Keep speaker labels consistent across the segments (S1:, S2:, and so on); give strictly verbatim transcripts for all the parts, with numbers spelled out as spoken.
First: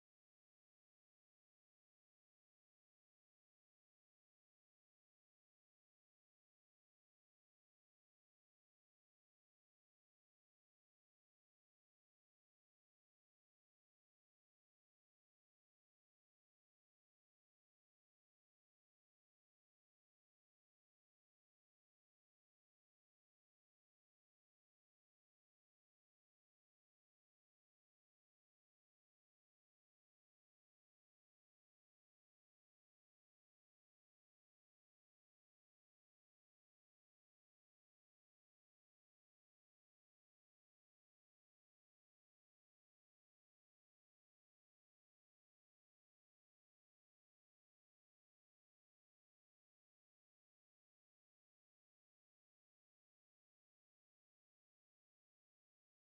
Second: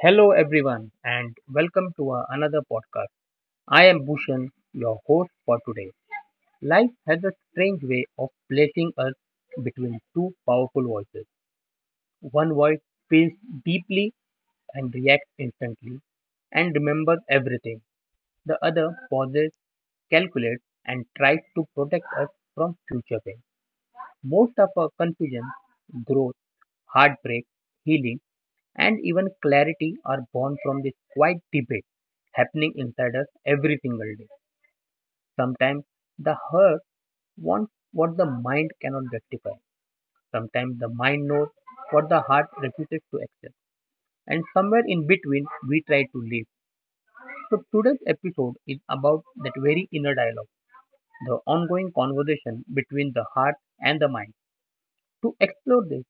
S1: Hello, everyone, and welcome to another podcast. I am Bhushan, your host for today. Life has a strange way of placing us between two powerful voices. One voice feels deeply and reacts instantly and remembers everything. The other pauses, calculates, and tries to protect us from future pain. Most of our confusion, growth, heartbreak, healing, and even clarity are born from this quiet debate happening inside us every single day. Sometimes the heart wants what the mind cannot justify. Sometimes the mind knows what the heart refuses to accept. And somewhere in between, we try to live. So today's episode is about that very inner dialogue, the ongoing conversation between the heart and the mind. To explore this,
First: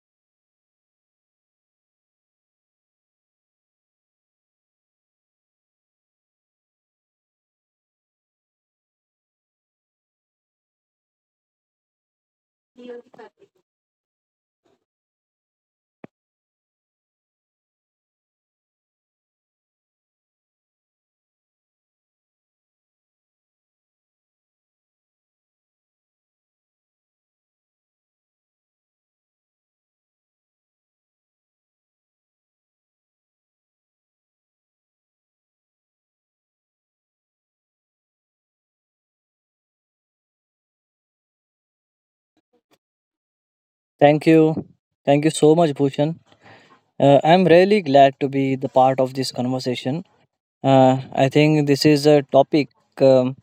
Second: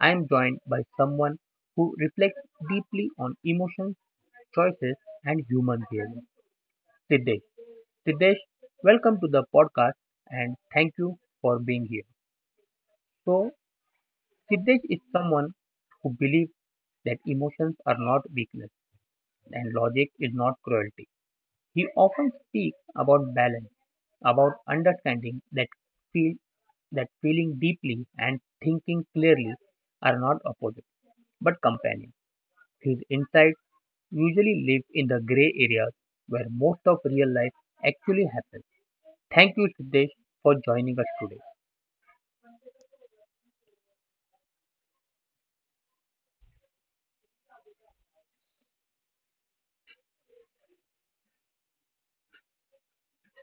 S1: I am joined by someone who reflects deeply on emotions, choices, and human behavior. Siddesh. Siddesh, welcome to the podcast and thank you for being here. So, Siddesh is someone who believes that emotions are not weakness and logic is not cruelty. He often speaks about balance, about understanding that feel that feeling deeply and thinking clearly are not opposite but companions. His insights usually live in the gray areas where most of real life actually happens. Thank you, Siddesh, for joining us today.
S2: Thank you. Thank you so much, Bhushan. Uh, I'm really glad to be the part of this conversation. Uh, I think this is a topic um,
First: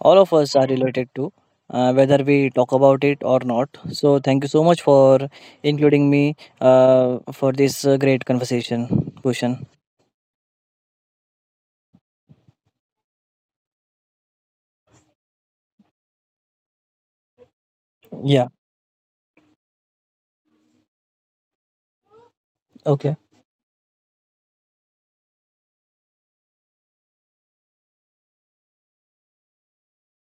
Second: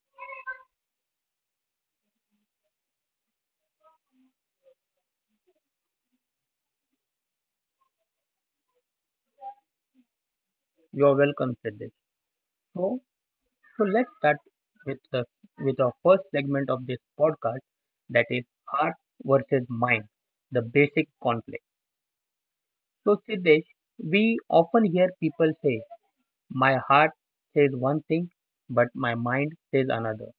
S2: all of us are related to, uh, whether we talk about it or not. So, thank you so much for including me uh, for this uh, great conversation, Bhushan.
S1: You're welcome, Siddesh. So, so let's start with the with our first segment of this podcast, that is
S2: Yeah,
S1: heart versus mind, the basic conflict.
S2: okay.
S1: So, Siddesh, we often hear people say, "My heart says one thing, but my mind says another."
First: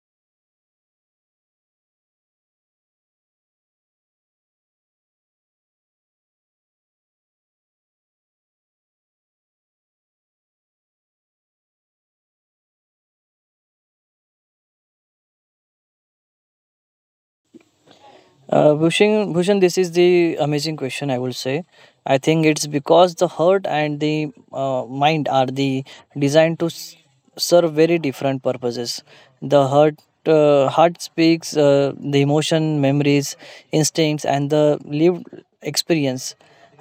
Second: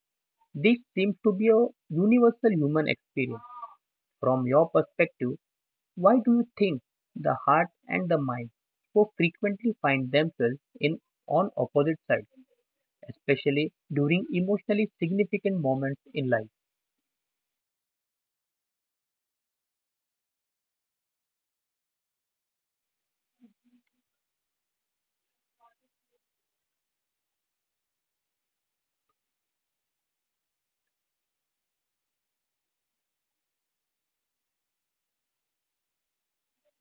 S1: This seems to be a universal human experience. From your perspective, why do you think the heart and the mind so frequently find themselves in on opposite sides, especially during emotionally significant moments in life?
S2: Uh, Bhushan, Bhushan, this is the amazing question, I will say. I think it's because the heart and the uh, mind are the designed to s- serve very different purposes. The heart, uh, heart speaks uh, the emotion, memories, instincts, and the lived experience.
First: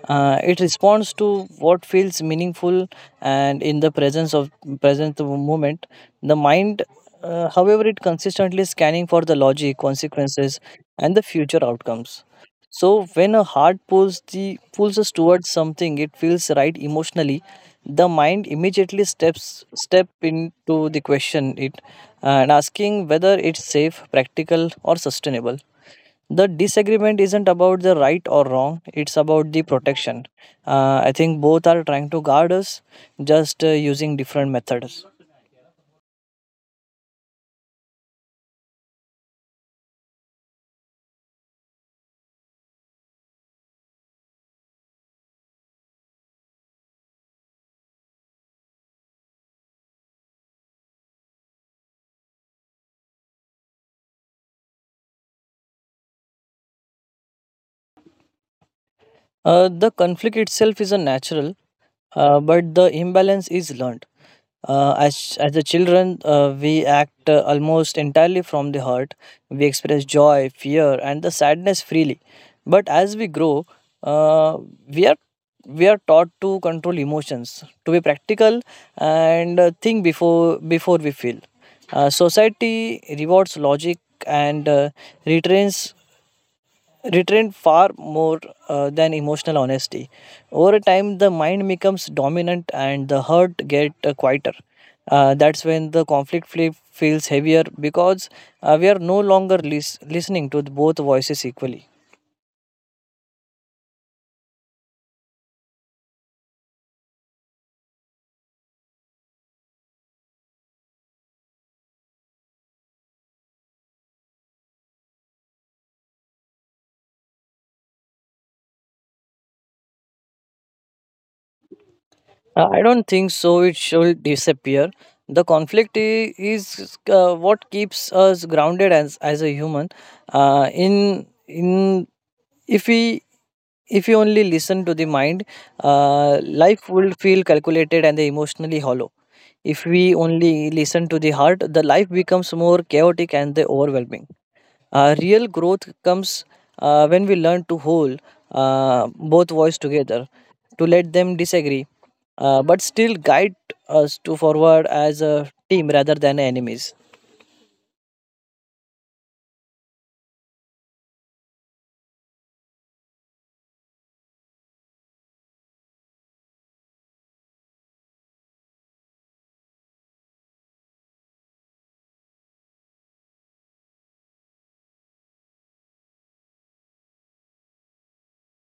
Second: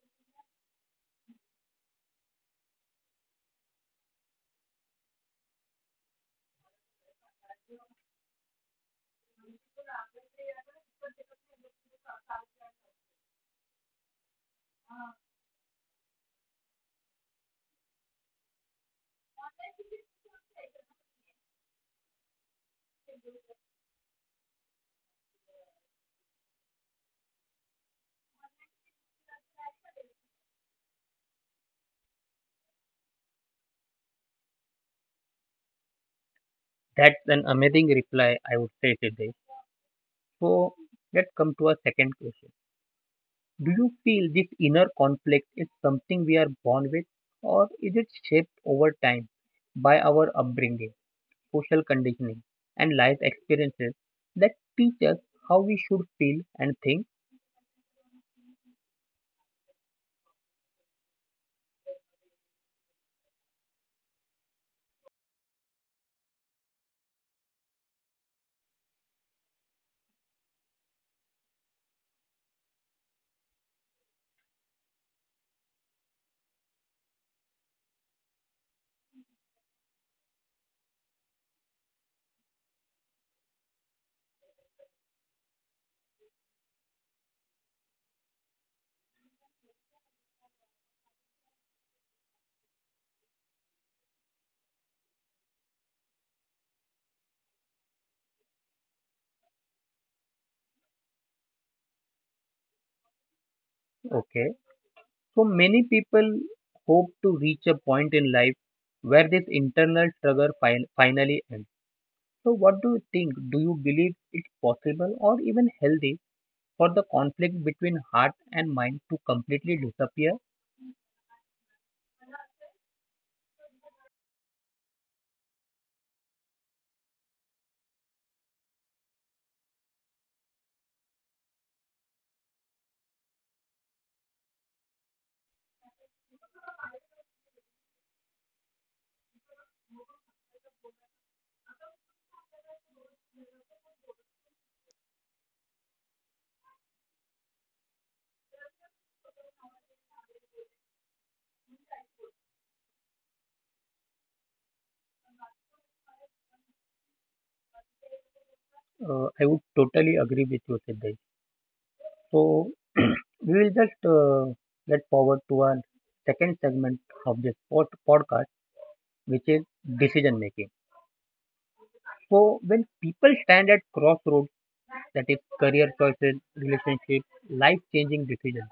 S2: Uh, it responds to what feels meaningful and in the presence of present moment. The mind, uh, however, it consistently scanning for the logic, consequences, and the future outcomes. So when a heart pulls the pulls us towards something, it feels right emotionally. The mind immediately steps step into the question it and asking whether it's safe, practical, or sustainable. The disagreement isn't about the right or wrong, it's about the protection. uh, I think both are trying to guard us, just uh, using different methods.
S1: That's an amazing reply, I would say today. So let's come to our second question. Do you feel this inner conflict is something we are born with, or is it shaped over time by our upbringing, social conditioning, and life experiences that teach us how we should feel and think?
S2: Uh, the conflict itself is a natural. Uh, but the imbalance is learned. Uh, as as a children, uh, we act uh, almost entirely from the heart. We express joy, fear, and the sadness freely. But as we grow, uh, we are we are taught to control emotions, to be practical, and uh, think before before we feel. Uh, society rewards logic and uh, restrains retrained far more uh, than emotional honesty. Over time, the mind becomes dominant and the heart get uh, quieter. Uh, that's when the conflict fle- feels heavier because uh, we are no longer lis- listening to both voices equally.
S1: Okay. So many people hope to reach a point in life where this internal struggle fin- finally ends. So, what do you think? Do you believe it's possible or even healthy for the conflict between heart and mind to completely disappear?
S2: Uh, I don't think so. It should disappear. The conflict i- is uh, what keeps us grounded as as a human. Uh, in in if we If you only listen to the mind, uh, life will feel calculated and emotionally hollow. If we only listen to the heart, the life becomes more chaotic and the overwhelming. Uh, real growth comes uh, when we learn to hold uh, both voices together, to let them disagree, uh, but still guide us to forward as a team rather than enemies.
S1: Uh, I would totally agree with you, Siddhesh. So, we will just uh, get forward to our second segment of this pod- podcast, which is decision making. So, when people stand at crossroads, that is career choices, relationships, life changing decisions,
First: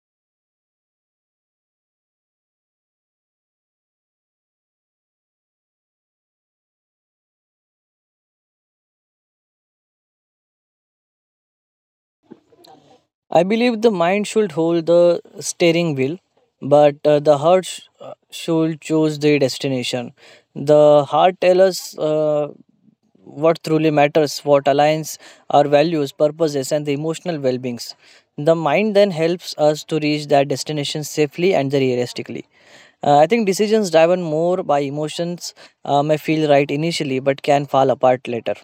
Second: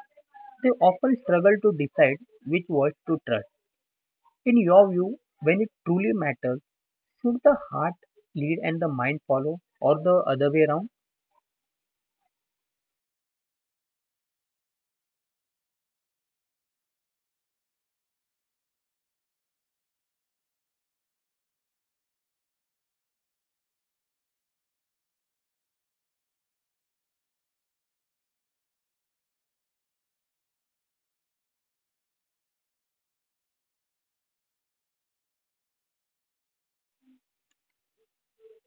S1: they often struggle to decide which voice to trust. In your view, when it truly matters, should the heart lead and the mind follow, or the other way around?
S2: I believe the mind should hold the steering wheel, but uh, the heart sh- uh, should choose the destination. The heart tells us uh, what truly matters, what aligns our values, purposes, and the emotional well beings. The mind then helps us to reach that destination safely and realistically. Uh, I think decisions driven more by emotions uh, may feel right initially, but can fall apart later.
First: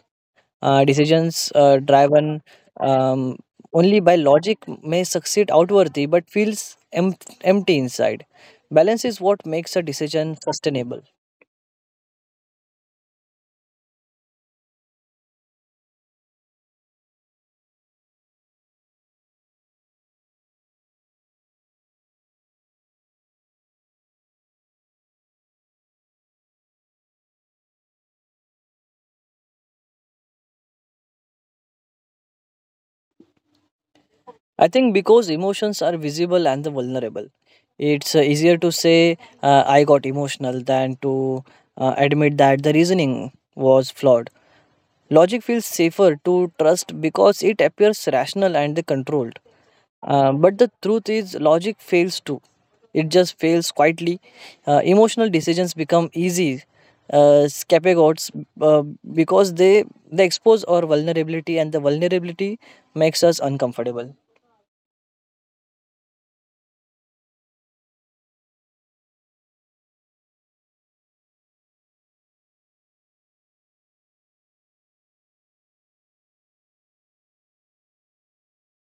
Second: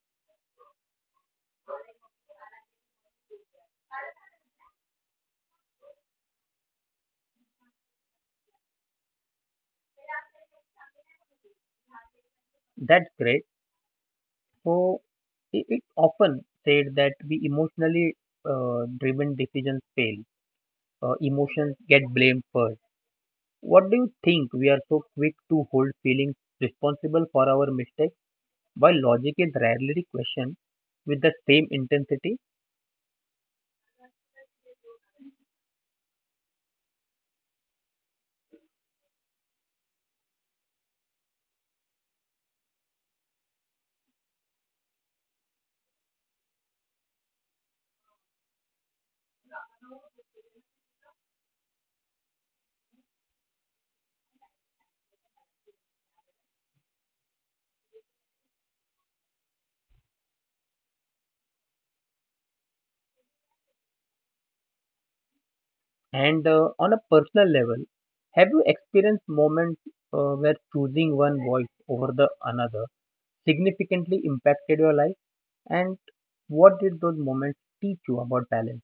S2: Uh, decisions uh, driven um, only by logic may succeed outwardly but feels em- empty inside. Balance is what makes a decision sustainable.
S1: That's great. So it, it often said that we emotionally uh, driven decisions fail. Uh, emotions get blamed first. What do you think we are so quick to hold feelings responsible for our mistakes, while logic is rarely questioned with the same intensity?
S2: I think because emotions are visible and the vulnerable, it's uh, easier to say uh, I got emotional than to uh, admit that the reasoning was flawed. Logic feels safer to trust because it appears rational and controlled. Uh, but the truth is, logic fails too. It just fails quietly. Uh, emotional decisions become easy uh, scapegoats uh, because they they expose our vulnerability, and the vulnerability makes us uncomfortable.
S1: And uh, on a personal level, have you experienced moments uh, where choosing one voice over the another significantly impacted your life? And what did those moments teach you about balance?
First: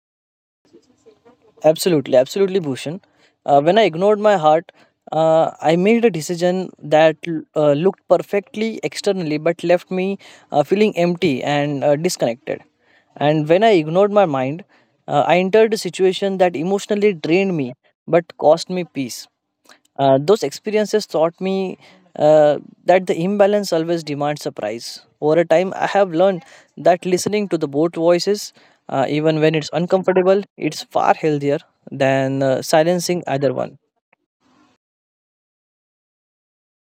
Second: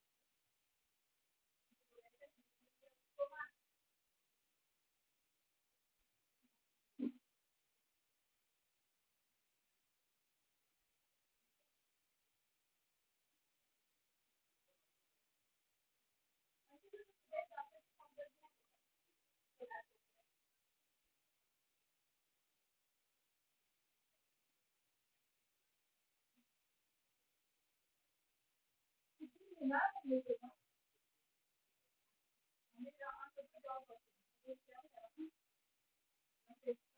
S2: Absolutely, absolutely, Bhushan. Uh, when I ignored my heart, uh, I made a decision that uh, looked perfectly externally but left me uh, feeling empty and uh, disconnected. And when I ignored my mind, uh, I entered a situation that emotionally drained me but cost me peace. Uh, those experiences taught me uh, that the imbalance always demands a price. Over a time, I have learned that listening to the both voices, uh, even when it's uncomfortable, it's far healthier than uh, silencing either one.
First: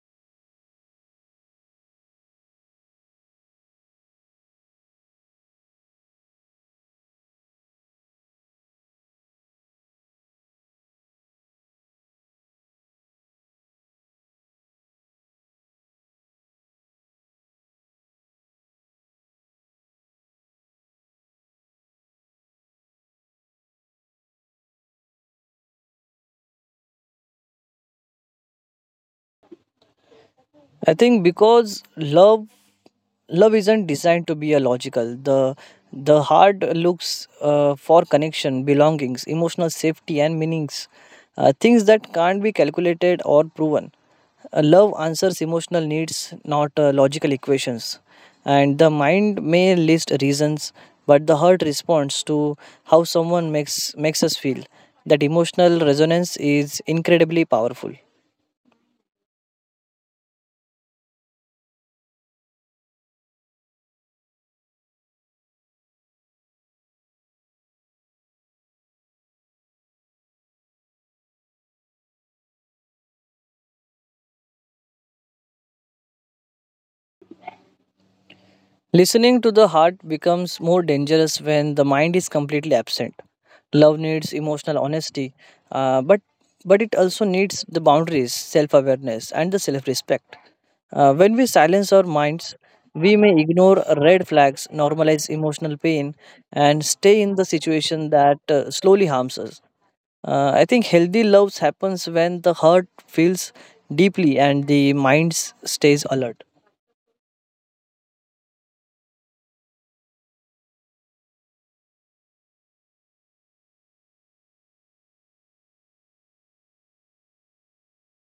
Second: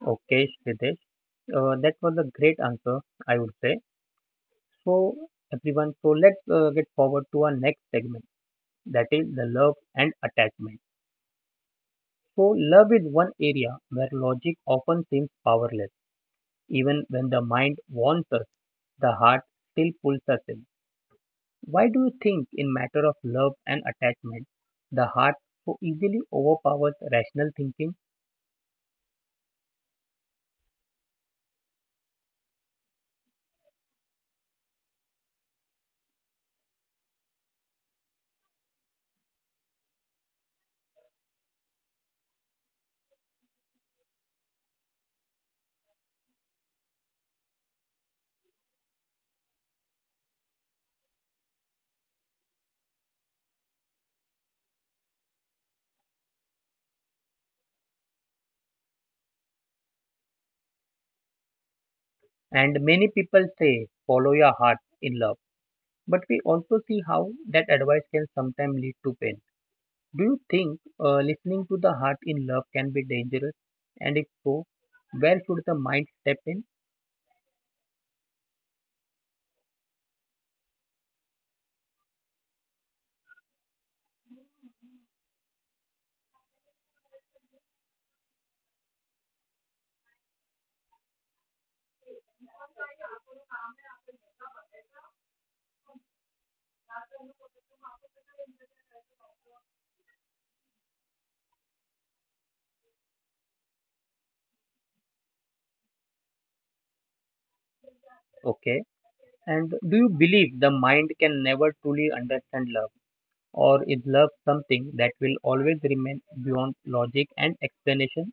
S1: Okay, Shridesh, uh, that was a great answer, I would say. So, everyone, so let's uh, get forward to our next segment that is the love and attachment. So, love is one area where logic often seems powerless. Even when the mind warns us, the heart still pulls us in. Why do you think, in matter of love and attachment, the heart so easily overpowers rational thinking?
S2: I think because love love isn't designed to be a logical. The the heart looks uh, for connection, belongings, emotional safety, and meanings, uh, things that can't be calculated or proven. Uh, love answers emotional needs, not uh, logical equations. And the mind may list reasons, but the heart responds to how someone makes makes us feel. That emotional resonance is incredibly powerful.
S1: And many people say, follow your heart in love. But we also see how that advice can sometimes lead to pain. Do you think uh, listening to the heart in love can be dangerous? And if so, where should the mind step in?
S2: Listening to the heart becomes more dangerous when the mind is completely absent. Love needs emotional honesty, uh, but but it also needs the boundaries, self-awareness, and the self-respect. Uh, when we silence our minds, we may ignore red flags, normalize emotional pain, and stay in the situation that uh, slowly harms us. Uh, I think healthy love happens when the heart feels deeply and the mind stays alert.
S1: Okay. And do you believe the mind can never truly understand love? Or is love something that will always remain beyond logic and explanation?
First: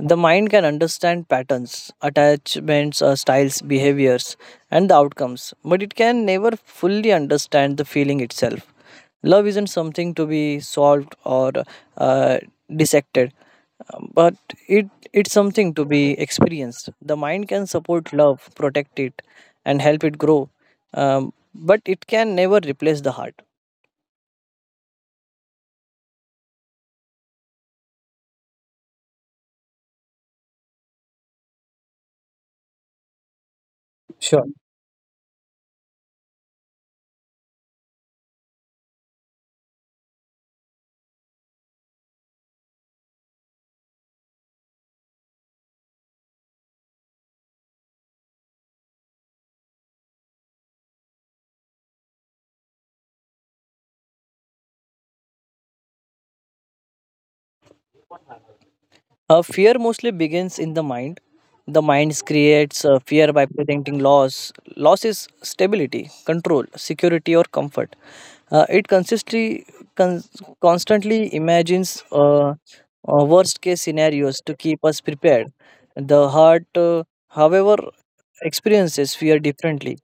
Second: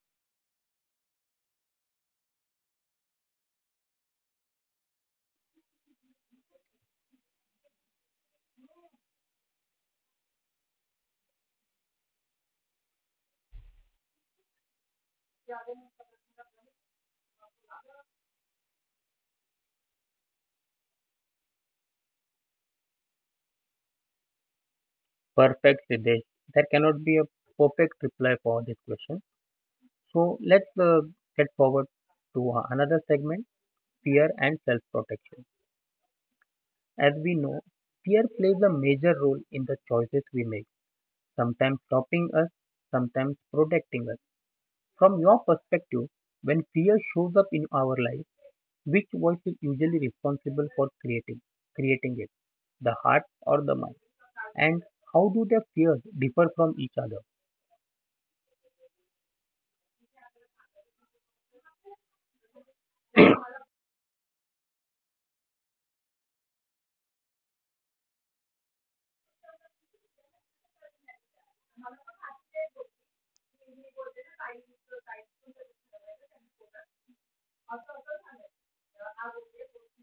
S2: The mind can understand patterns, attachments, uh, styles, behaviors, and the outcomes, but it can never fully understand the feeling itself. Love isn't something to be solved or uh, dissected, but it it's something to be experienced. The mind can support love, protect it, and help it grow, um, but it can never replace the heart.
S1: Perfect, Siddesh. There cannot be a perfect reply for this question. So let's uh, get forward to uh, another segment, fear
S2: Sure.
S1: and self protection. As we know, fear plays a major role in the choices we make, sometimes stopping us, sometimes protecting us. From your perspective, when fear shows up in our life, which voice is usually responsible for creating creating it, the heart or the mind? And how do their fears differ from each other?
S2: Uh, fear mostly begins in the mind. The mind creates uh, fear by presenting loss. Loss is stability, control, security, or comfort. Uh, it consistently, con- constantly imagines uh, uh, worst case scenarios to keep us prepared. The heart, uh, however, experiences fear differently.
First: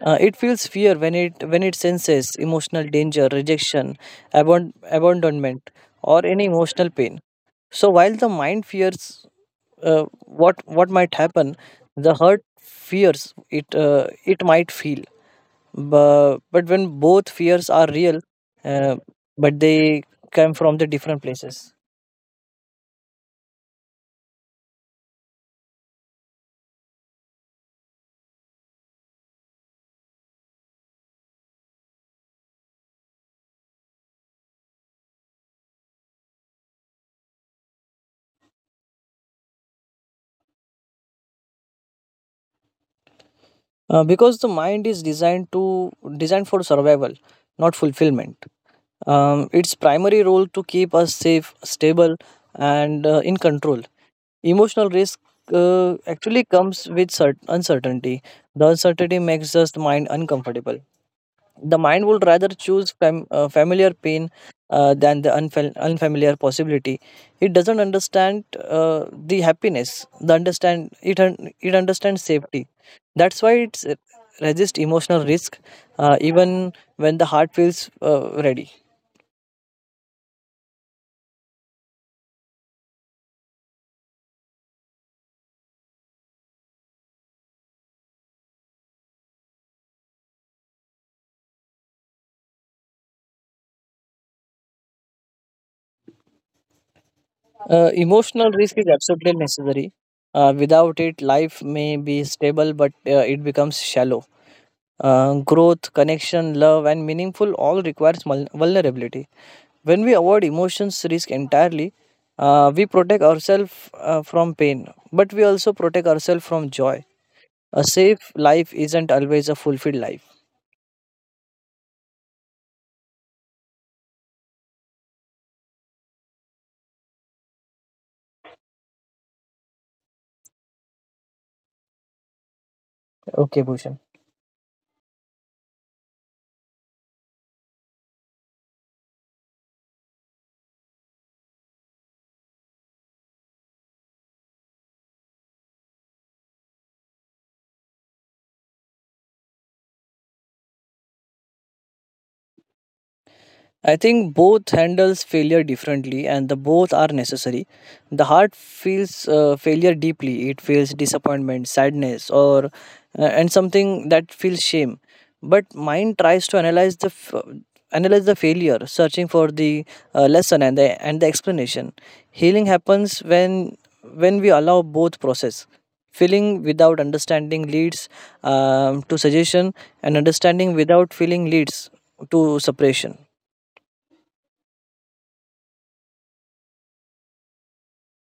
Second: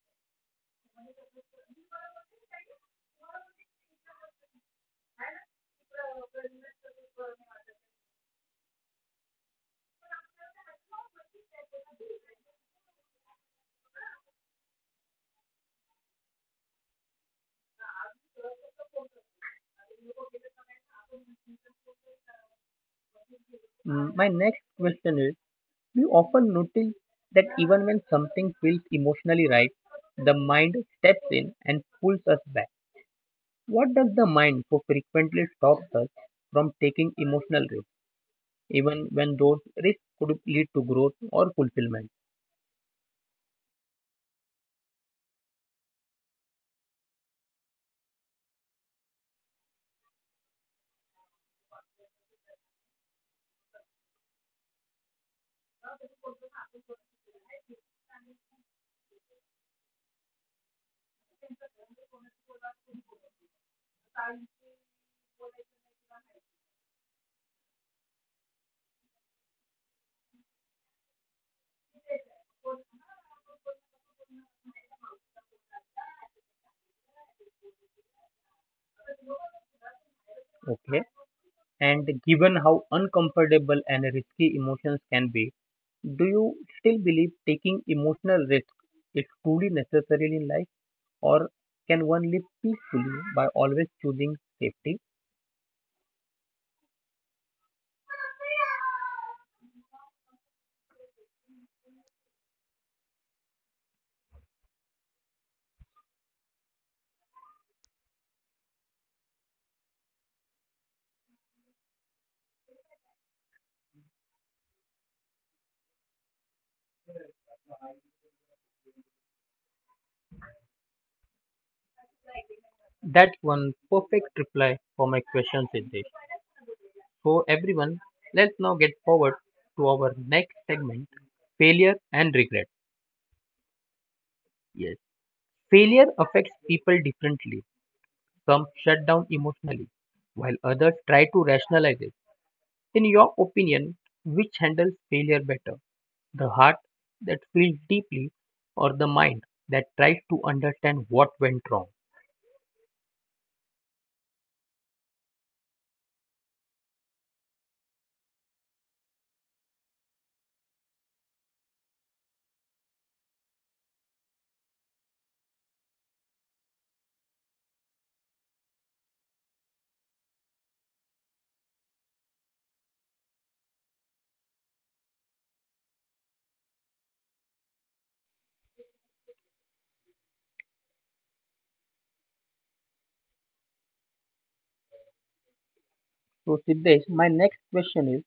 S2: Uh, it feels fear when it when it senses emotional danger, rejection, abon- abandonment, or any emotional pain. So while the mind fears uh, what what might happen, the heart fears it uh, it might feel. But, but when both fears are real, uh, but they come from the different places.
S1: Mm, my next question is: we often notice that even when something feels emotionally right, the mind steps in and pulls us back. What does the mind so frequently stops us from taking emotional risks, even when those risks could lead to growth or fulfillment?
S2: Uh, because the mind is designed to designed for survival, not fulfillment. Um, its primary role to keep us safe, stable, and uh, in control. Emotional risk uh, actually comes with cert- uncertainty. The uncertainty makes us the mind uncomfortable. The mind would rather choose fam- uh, familiar pain uh, than the unfam- unfamiliar possibility. It doesn't understand uh, the happiness. The understand it un- It understands safety. That's why it's uh, resist emotional risk, uh, even when the heart feels uh, ready.
S1: Okay. And given how uncomfortable and risky emotions can be, do you still believe taking emotional risk is truly necessary in life, or can one live peacefully by always choosing safety?
S2: Uh, emotional risk is absolutely necessary. Uh, without it, life may be stable, but uh, it becomes shallow. Uh, growth, connection, love, and meaningful all requires mul- vulnerability. When we avoid emotions risk entirely, uh, we protect ourselves uh, from pain, but we also protect ourselves from joy. A safe life isn't always a fulfilled life.
S1: That's one perfect reply for my question, Siddesh. So, everyone, let's now get forward to our next segment, failure and regret.
S2: Okay, Bhushan.
S1: Yes, failure affects people differently. Some shut down emotionally, while others try to rationalize it. In your opinion, which handles failure better? The heart that feels deeply or the mind that tries to understand what went wrong?
S2: I think both handles failure differently, and the both are necessary. The heart feels uh, failure deeply. It feels disappointment, sadness, or uh, and something that feels shame. But mind tries to analyze the f- analyze the failure, searching for the uh, lesson and the and the explanation. Healing happens when when we allow both process. Feeling without understanding leads um, to suggestion, and understanding without feeling leads to suppression.
S1: So, Siddesh, my next question is,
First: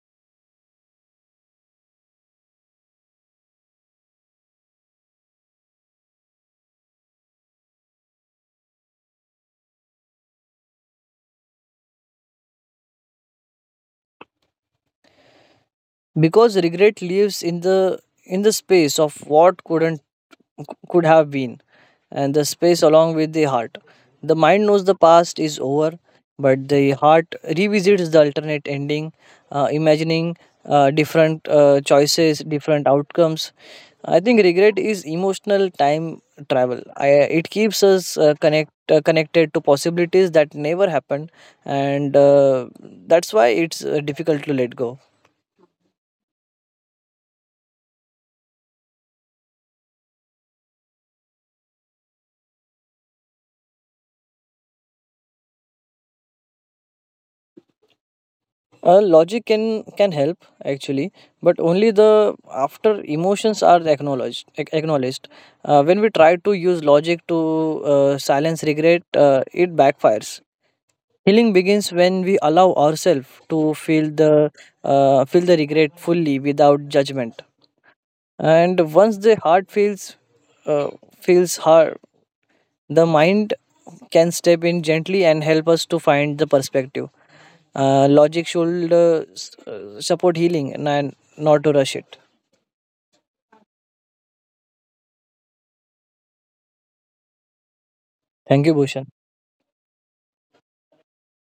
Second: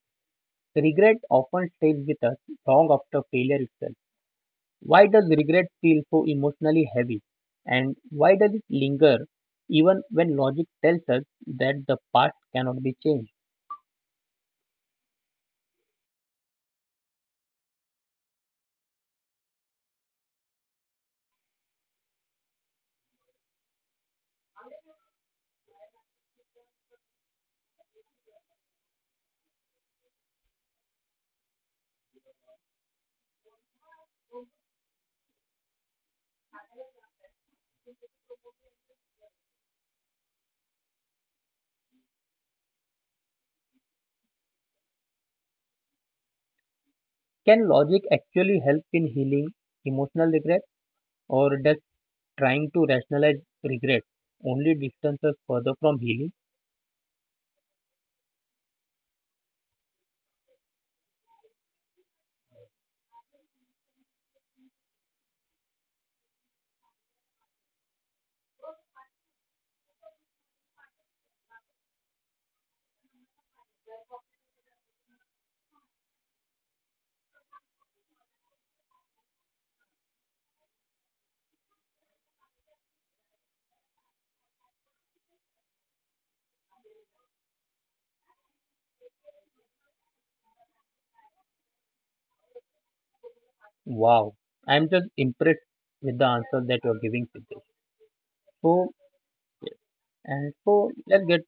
S1: regret often stays with us long after failure itself. Why does regret feel so emotionally heavy? And why does it linger even when logic tells us that the past cannot be changed?
S2: Because regret lives in the in the space of what couldn't could have been, and the space along with the heart. The mind knows the past is over, but the heart revisits the alternate ending, uh, imagining uh, different uh, choices, different outcomes. I think regret is emotional time travel. I, it keeps us uh, connect uh, connected to possibilities that never happened, and uh, that's why it's uh, difficult to let go.
S1: Can logic actually help in healing emotional regret, or does trying to rationalize regret only distances further from healing?
S2: Uh, logic can can help actually, but only the after emotions are acknowledged. ac- Acknowledged. Uh, when we try to use logic to uh, silence regret, uh, it backfires. Healing begins when we allow ourselves to feel the uh, feel the regret fully without judgment. And once the heart feels uh, feels hard, the mind can step in gently and help us to find the perspective. Uh, logic should uh, s- uh, support healing and and not to rush it.
S1: Wow, I'm just impressed with the answer that you're giving to this.
S2: Thank you,
S1: So,
S2: Bhushan.
S1: and so let's get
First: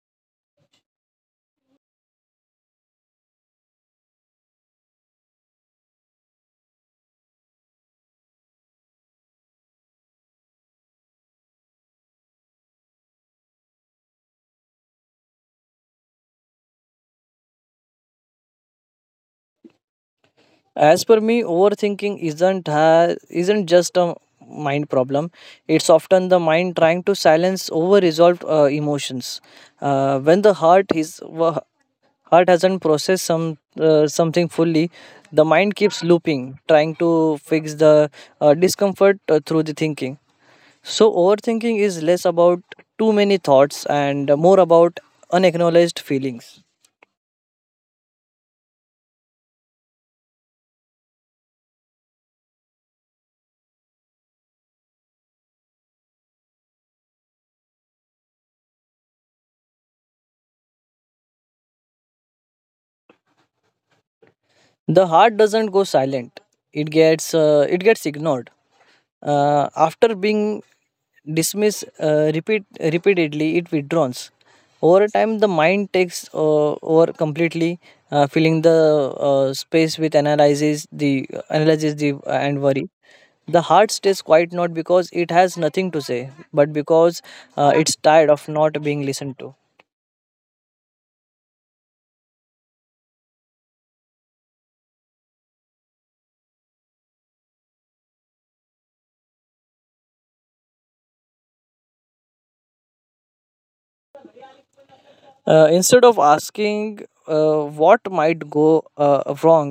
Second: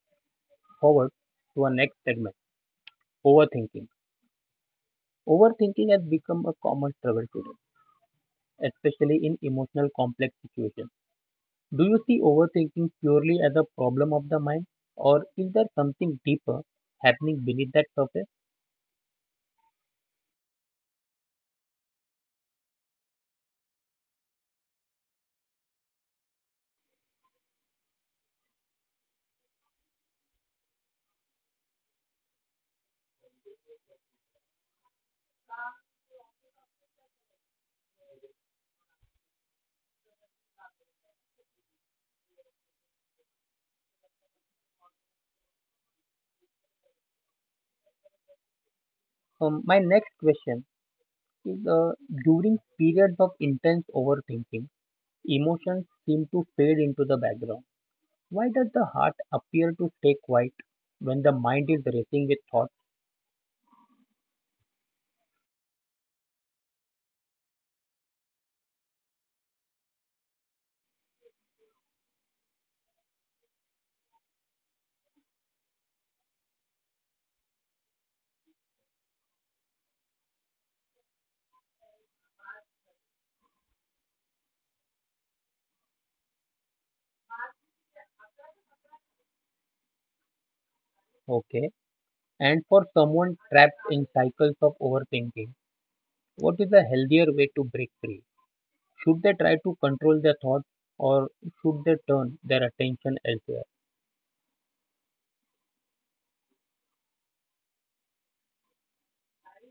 S1: forward to our next segment, overthinking. Overthinking has become a common trouble today, especially in emotional complex situations. Do you see overthinking purely as a problem of the mind, or is there something deeper happening beneath that surface?
S2: As per me, overthinking isn't ha- isn't just a mind problem. It's often the mind trying to silence over-resolved uh, emotions. Uh, when the heart is wa- heart hasn't processed some uh, something fully, the mind keeps looping, trying to fix the uh, discomfort uh, through the thinking. So, overthinking is less about too many thoughts and more about unacknowledged feelings.
S1: So, my next question is, uh, during periods of intense overthinking emotions seem to fade into the background. Why does the heart appear to stay quiet when the mind is racing with thoughts?
S2: The heart doesn't go silent; it gets uh, it gets ignored. Uh, after being dismissed uh, repeat repeatedly, it withdraws. Over time, the mind takes uh, over completely, uh, filling the uh, space with analysis, the uh, analysis, the and worry. The heart stays quiet not because it has nothing to say, but because uh, it's tired of not being listened to.
S1: Okay. And for someone trapped in cycles of overthinking, what is a healthier way to break free? Should they try to control their thoughts or should they turn their attention elsewhere?
S2: Uh, instead of asking uh, what might go uh, wrong,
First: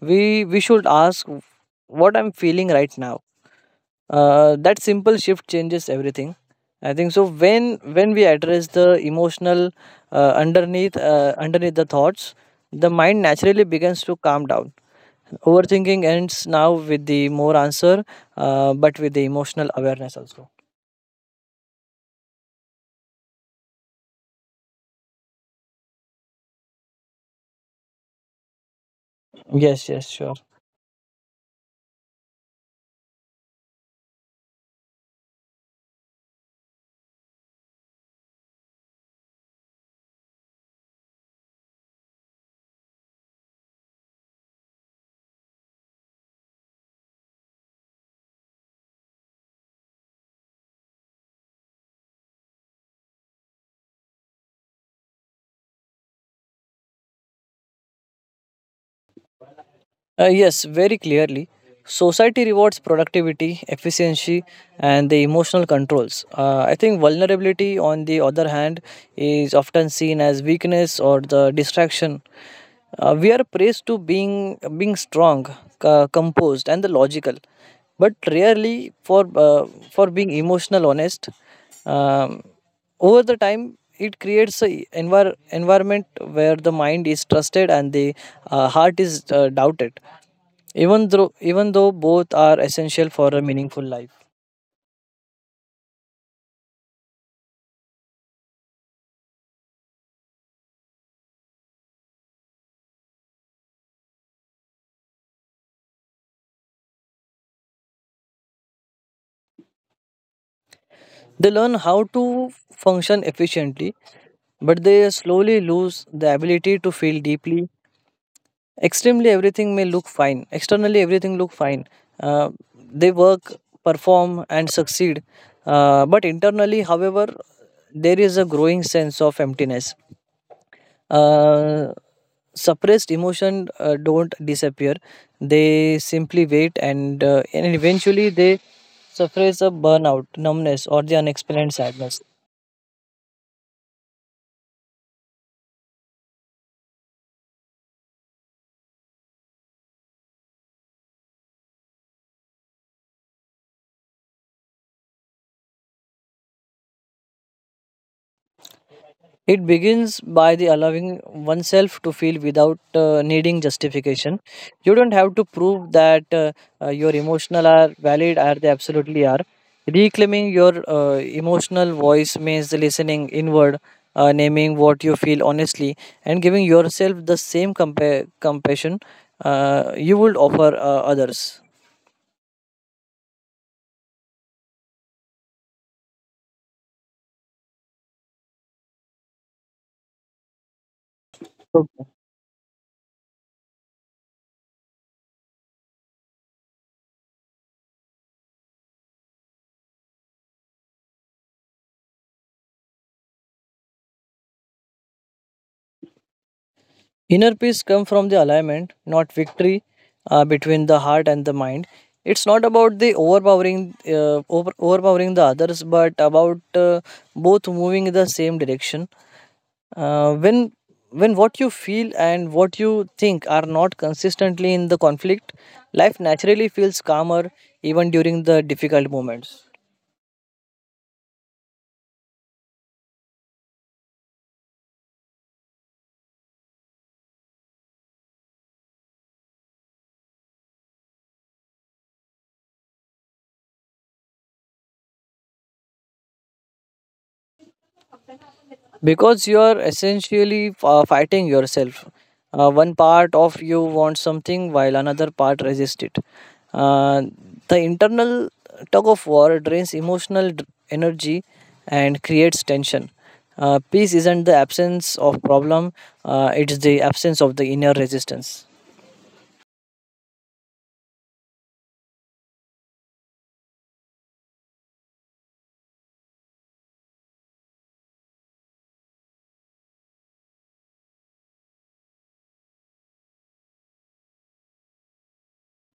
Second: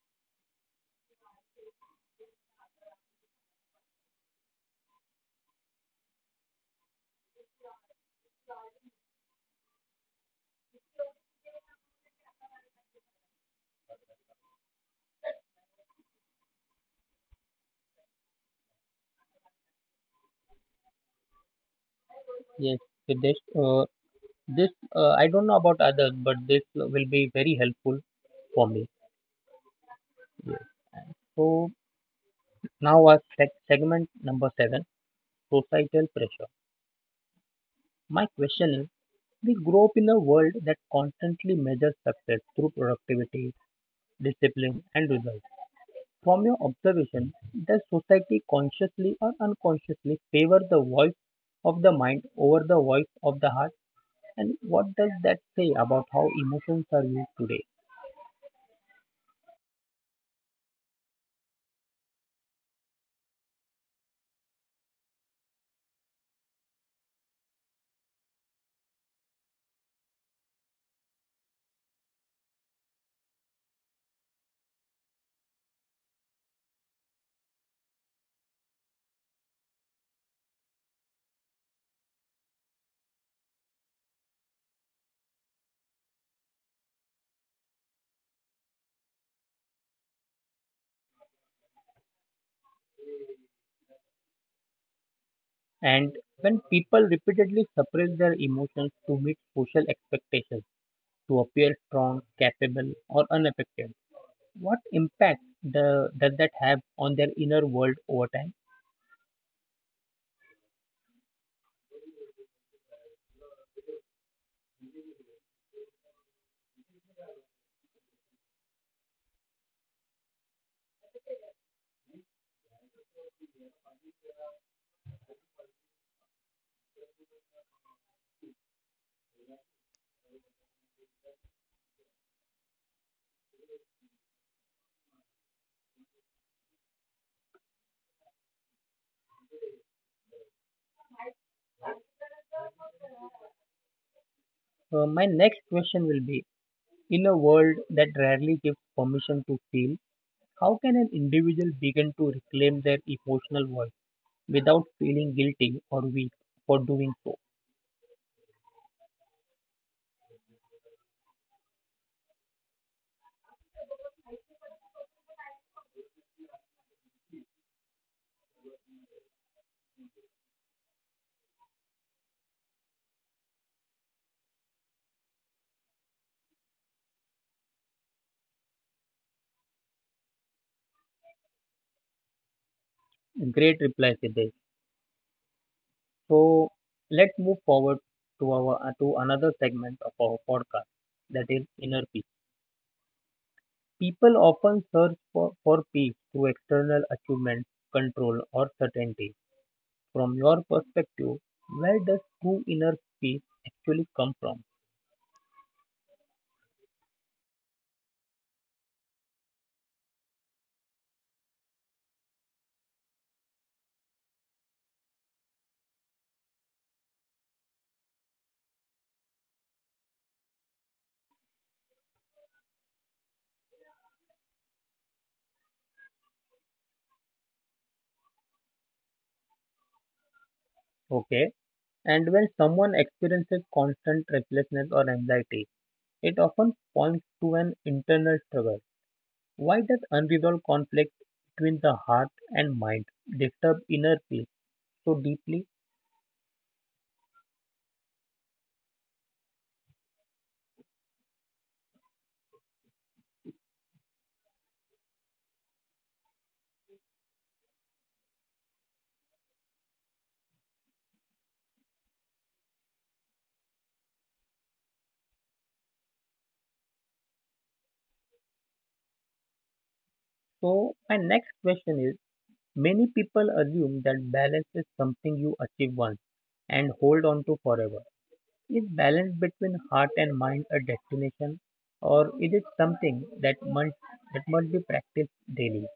S2: we we should ask what I'm feeling right now. Uh, that simple shift changes everything. I think so. When when we address the emotional uh, underneath uh, underneath the thoughts, the mind naturally begins to calm down. Overthinking ends now with the more answer, uh, but with the emotional awareness also.
S1: Yes, this, uh, this uh, I don't know about others, but this will be very helpful for me.
S2: Yes, yes, sure.
S1: So now our seg- segment number seven, societal pressure. My question is, we grow up in a world that constantly measures success through productivity, discipline, and results. From your observation, does society consciously or unconsciously favor the voice of the mind over the voice of the heart? And what does that say about how emotions are used today?
S2: Uh, yes, very clearly. Society rewards productivity, efficiency, and the emotional controls. Uh, I think vulnerability, on the other hand, is often seen as weakness or the distraction. Uh, we are praised to being being strong, uh, composed, and the logical, but rarely for uh, for being emotional, honest. Um, Over the time it creates an envir- environment where the mind is trusted and the uh, heart is uh, doubted, even though even though both are essential for a meaningful life.
S1: And when people repeatedly suppress their emotions to meet social expectations, to appear strong, capable, or unaffected, what impact the, does that have on their inner world over time?
S2: They learn how to function efficiently, but they slowly lose the ability to feel deeply. Extremely, everything may look fine externally, everything look fine. uh, they work, perform, and succeed, uh, but internally, however, there is a growing sense of emptiness. Uh, Suppressed emotion uh, don't disappear, they simply wait, and uh, and eventually they suffer a burnout, numbness, or the unexplained sadness.
S1: Uh, my next question will be, in a world that rarely gives permission to feel, how can an individual begin to reclaim their emotional voice without feeling guilty or weak for doing so?
S2: It begins by the allowing oneself to feel without uh, needing justification. You don't have to prove that uh, uh, your emotional are valid, are they absolutely are. Reclaiming your uh, emotional voice means listening inward, uh, naming what you feel honestly, and giving yourself the same compa- compassion uh, you would offer uh, others.
S1: Great reply, Siddesh. So let's move forward to our to another segment of our podcast that is inner peace. People often search for, for peace through external achievement, control, or certainty. From your perspective, where does true inner peace actually come from?
S2: Inner peace comes from the alignment, not victory, uh, between the heart and the mind. It's not about the overpowering, uh, over, overpowering the others, but about uh, both moving in the same direction. Uh, when when what you feel and what you think are not consistently in the conflict, life naturally feels calmer even during the difficult moments.
S1: Okay. And when someone experiences constant restlessness or anxiety, it often points to an internal struggle. Why does unresolved conflict between the heart and mind disturb inner peace so deeply?
S2: Because you're essentially uh, fighting yourself. Uh, one part of you wants something while another part resists it. uh, the internal tug of war drains emotional d- energy and creates tension. Uh, peace isn't the absence of problem, uh, it's the absence of the inner resistance.
S1: So, my next question is, many people assume that balance is something you achieve once and hold on to forever. Is balance between heart and mind a destination or is it something that must, that must be practiced daily?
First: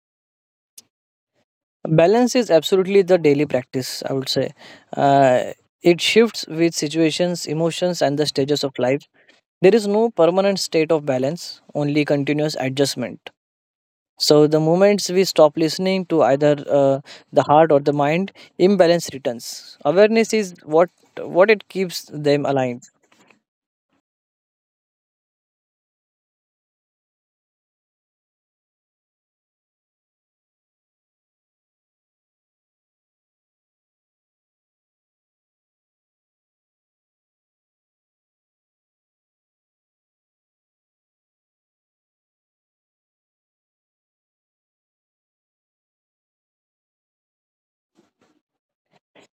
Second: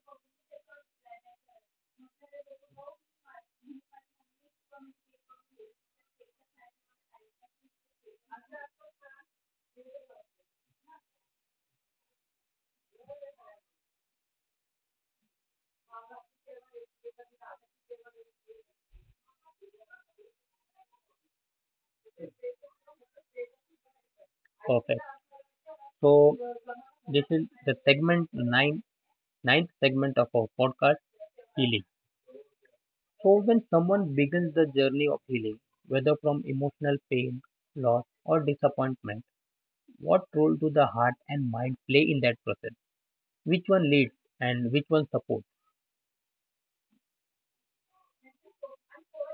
S2: Balance is absolutely the daily practice, I would say. Uh, it shifts with situations, emotions, and the stages of life. There is no permanent state of balance, only continuous adjustment. So, the moments we stop listening to either uh, the heart or the mind, imbalance returns. Awareness is what, what it keeps them aligned.
S1: Perfect. So, this is the segment nine, ninth segment of our podcast, healing. So, when someone begins the journey of healing, whether from emotional pain, loss, or disappointment, what role do the heart and mind play in that process? Which one leads and which one supports?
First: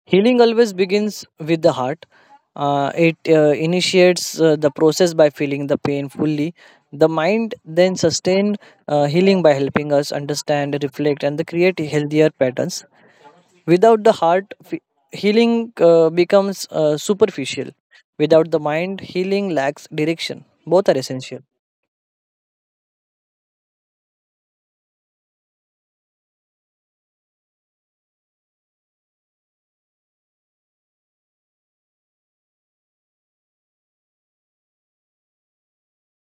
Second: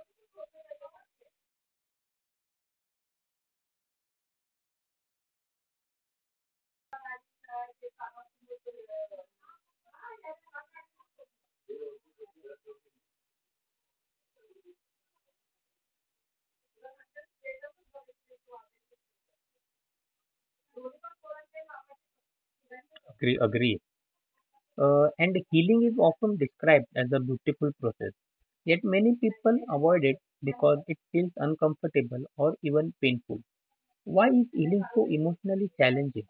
S2: Healing always begins with the heart. Uh, it uh, initiates uh, the process by feeling the pain fully. The mind then sustains uh, healing by helping us understand, reflect, and the create healthier patterns. Without the heart, fe- healing uh, becomes uh, superficial. Without the mind, healing lacks direction. Both are essential.
S1: Agree, agree. Uh, and healing is often described as a beautiful process, yet many people avoid it because it feels uncomfortable or even painful. Why is healing so emotionally challenging?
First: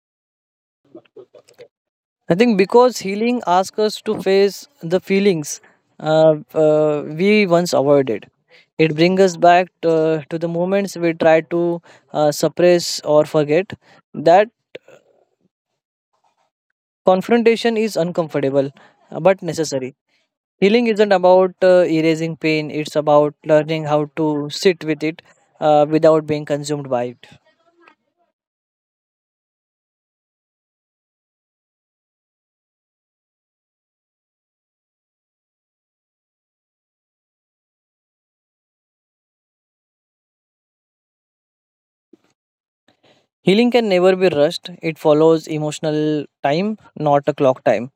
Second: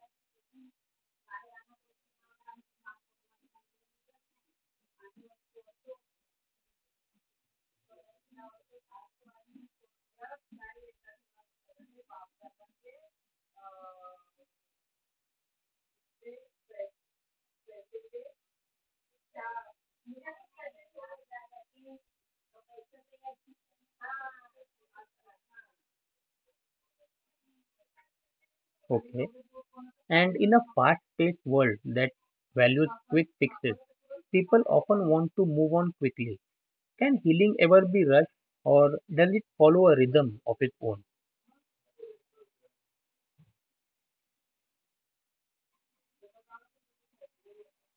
S2: I think because healing asks us to face the feelings uh, uh, we once avoided. It brings us back to, to the moments we try to uh, suppress or forget. That confrontation is uncomfortable, uh, but necessary. Healing isn't about uh, erasing pain, it's about learning how to sit with it uh, without being consumed by it.
S1: Okay. And in a fast paced world that values quick fixes, people often want to move on quickly. Can healing ever be rushed or does it follow a rhythm of its own?
S2: Healing can never be rushed, it follows emotional time, not a clock time.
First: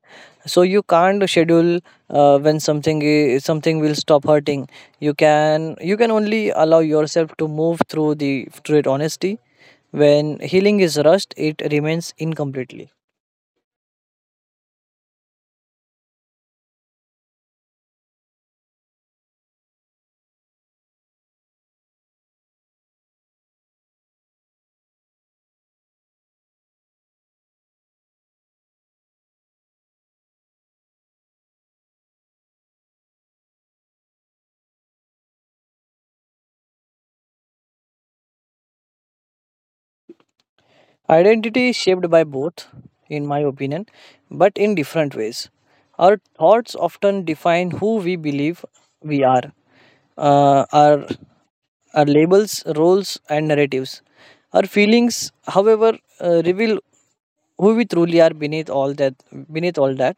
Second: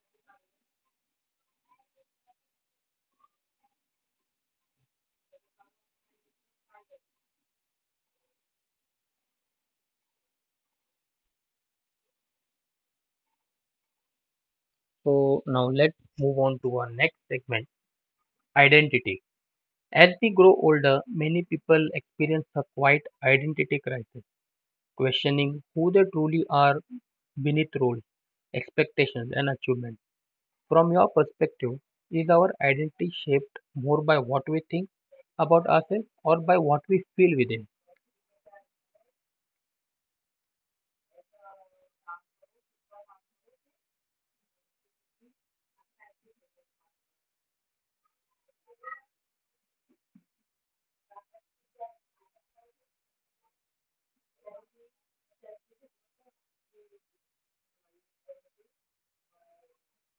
S2: So you can't schedule uh, when something i- something will stop hurting. You can you can only allow yourself to move through the through it honestly. When healing is rushed, it remains incompletely.
S1: So now let's move on to our next segment, identity. As we grow older, many people experience a quiet identity crisis, questioning who they truly are beneath roles, expectations, and achievements. From your perspective, is our identity shaped more by what we think about ourselves or by what we feel within?
S2: Identity is shaped by both, in my opinion, but in different ways. Our thoughts often define who we believe we are. Uh, our, our labels, roles, and narratives. Our feelings, however, uh, reveal who we truly are beneath all that. Beneath all that,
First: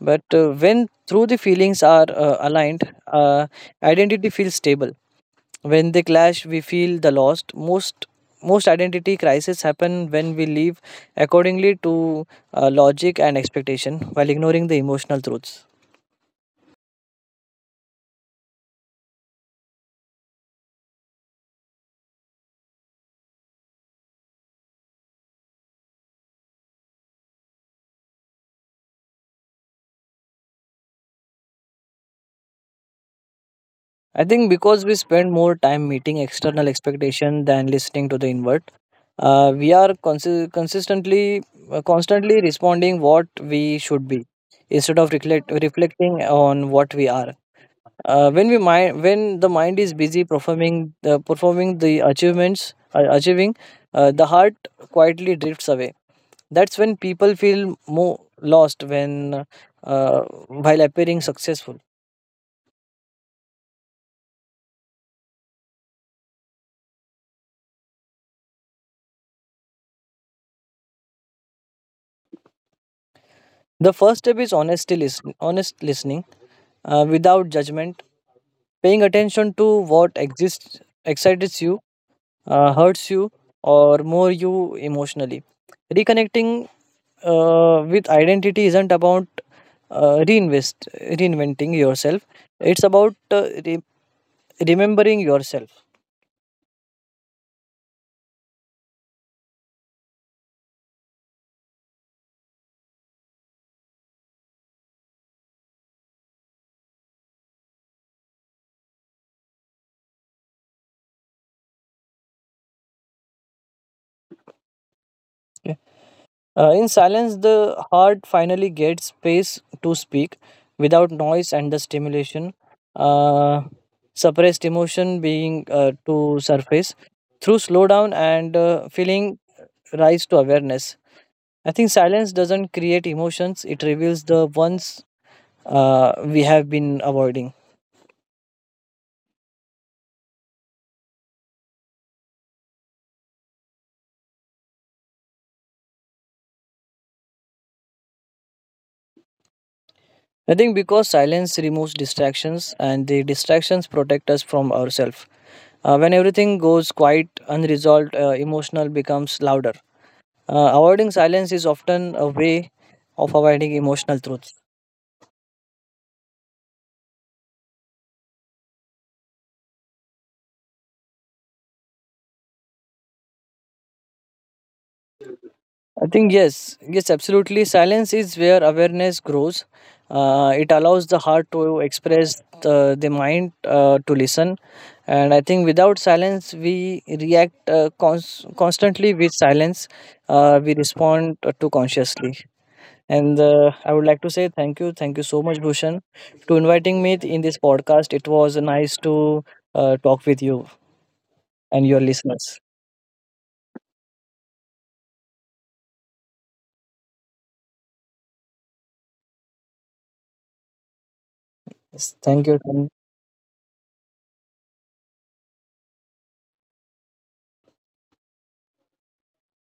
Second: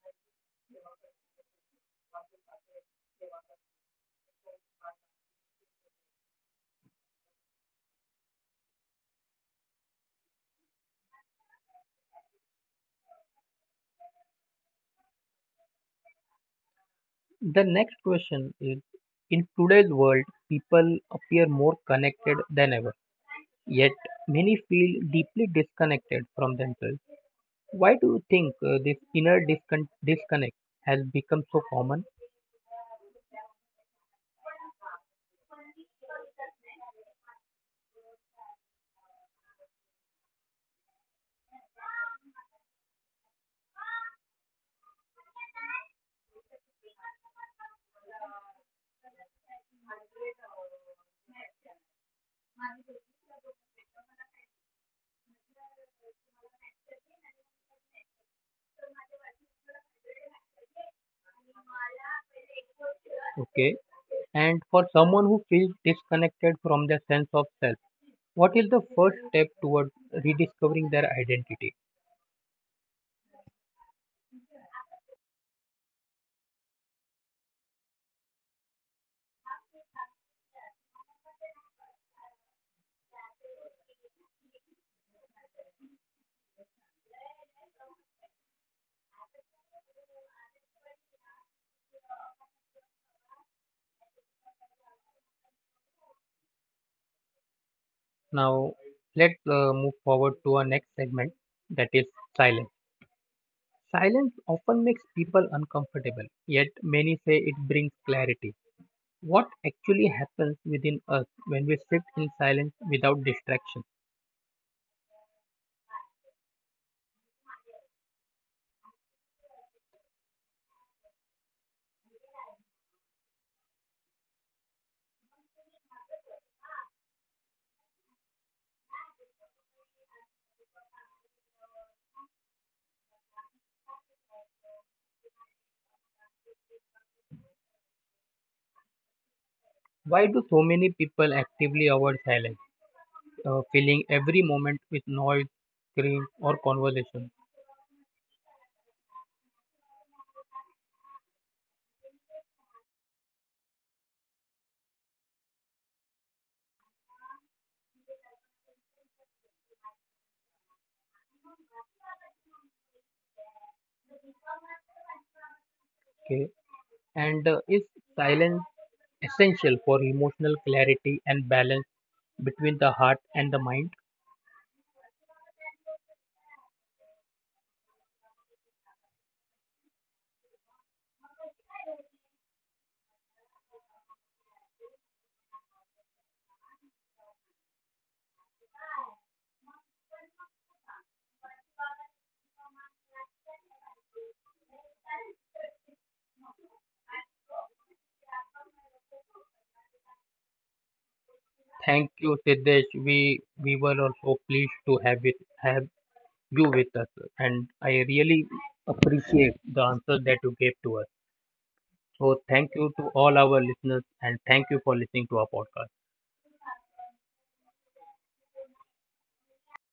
S2: but uh, when through the feelings are uh, aligned, uh, identity feels stable. When they clash, we feel the loss most. Most identity crises happen when we live accordingly to uh, logic and expectation while ignoring the emotional truths.
S1: The next question is, in today's world, people appear more connected than ever, yet many feel deeply disconnected from themselves. Why do you think uh, this inner discon- disconnect has become so common?
S2: I think because we spend more time meeting external expectation than listening to the inward. Uh, we are consi- consistently, uh, constantly responding what we should be instead of reflect- reflecting on what we are. Uh, when we mind when the mind is busy performing, uh, performing the achievements, uh, achieving, uh, the heart quietly drifts away. That's when people feel more lost, when uh, while appearing successful.
S1: Okay, and for someone who feels disconnected from their sense of self, what is the first step toward rediscovering their identity?
S2: The first step is honesty listen, honest listening, uh, without judgment, paying attention to what exists excites you, uh, hurts you, or more you emotionally. Reconnecting uh, with identity isn't about uh, reinvest reinventing yourself, it's about uh, re- remembering yourself.
S1: Now, let's uh, move forward to our next segment that is silence. Silence often makes people uncomfortable, yet, many say it brings clarity. What actually happens within us when we sit in silence without distraction?
S2: Okay? uh, in silence the heart finally gets space to speak without noise and the stimulation. Uh, suppressed emotion being uh, to surface through slowdown, and uh, feeling rise to awareness. I think silence doesn't create emotions, it reveals the ones uh, we have been avoiding.
S1: Why do so many people actively avoid silence, uh, filling every moment with noise, scream, or conversation?
S2: I think because silence removes distractions, and the distractions protect us from ourselves. Uh, when everything goes quiet, unresolved, uh, emotional becomes louder. Uh, avoiding silence is often a way of avoiding emotional truths.
S1: Okay, and uh, is silence essential for emotional clarity and balance between the heart and the mind?
S2: I think yes, yes, absolutely. Silence is where awareness grows. Uh, it allows the heart to express, uh, the mind uh, to listen, and I think without silence we react uh, cons- constantly. With silence, uh, we respond uh, to consciously. And uh, I would like to say thank you, thank you so much, Bhushan, to inviting me in this podcast. It was nice to uh, talk with you and your
S1: Thank you,
S2: listeners.
S1: Siddesh. We we were also pleased to have it have you with us, and I really appreciate the answer that you gave to us.
S2: Yes, thank
S1: So thank
S2: you.
S1: you to all our listeners, and thank you for listening to our podcast.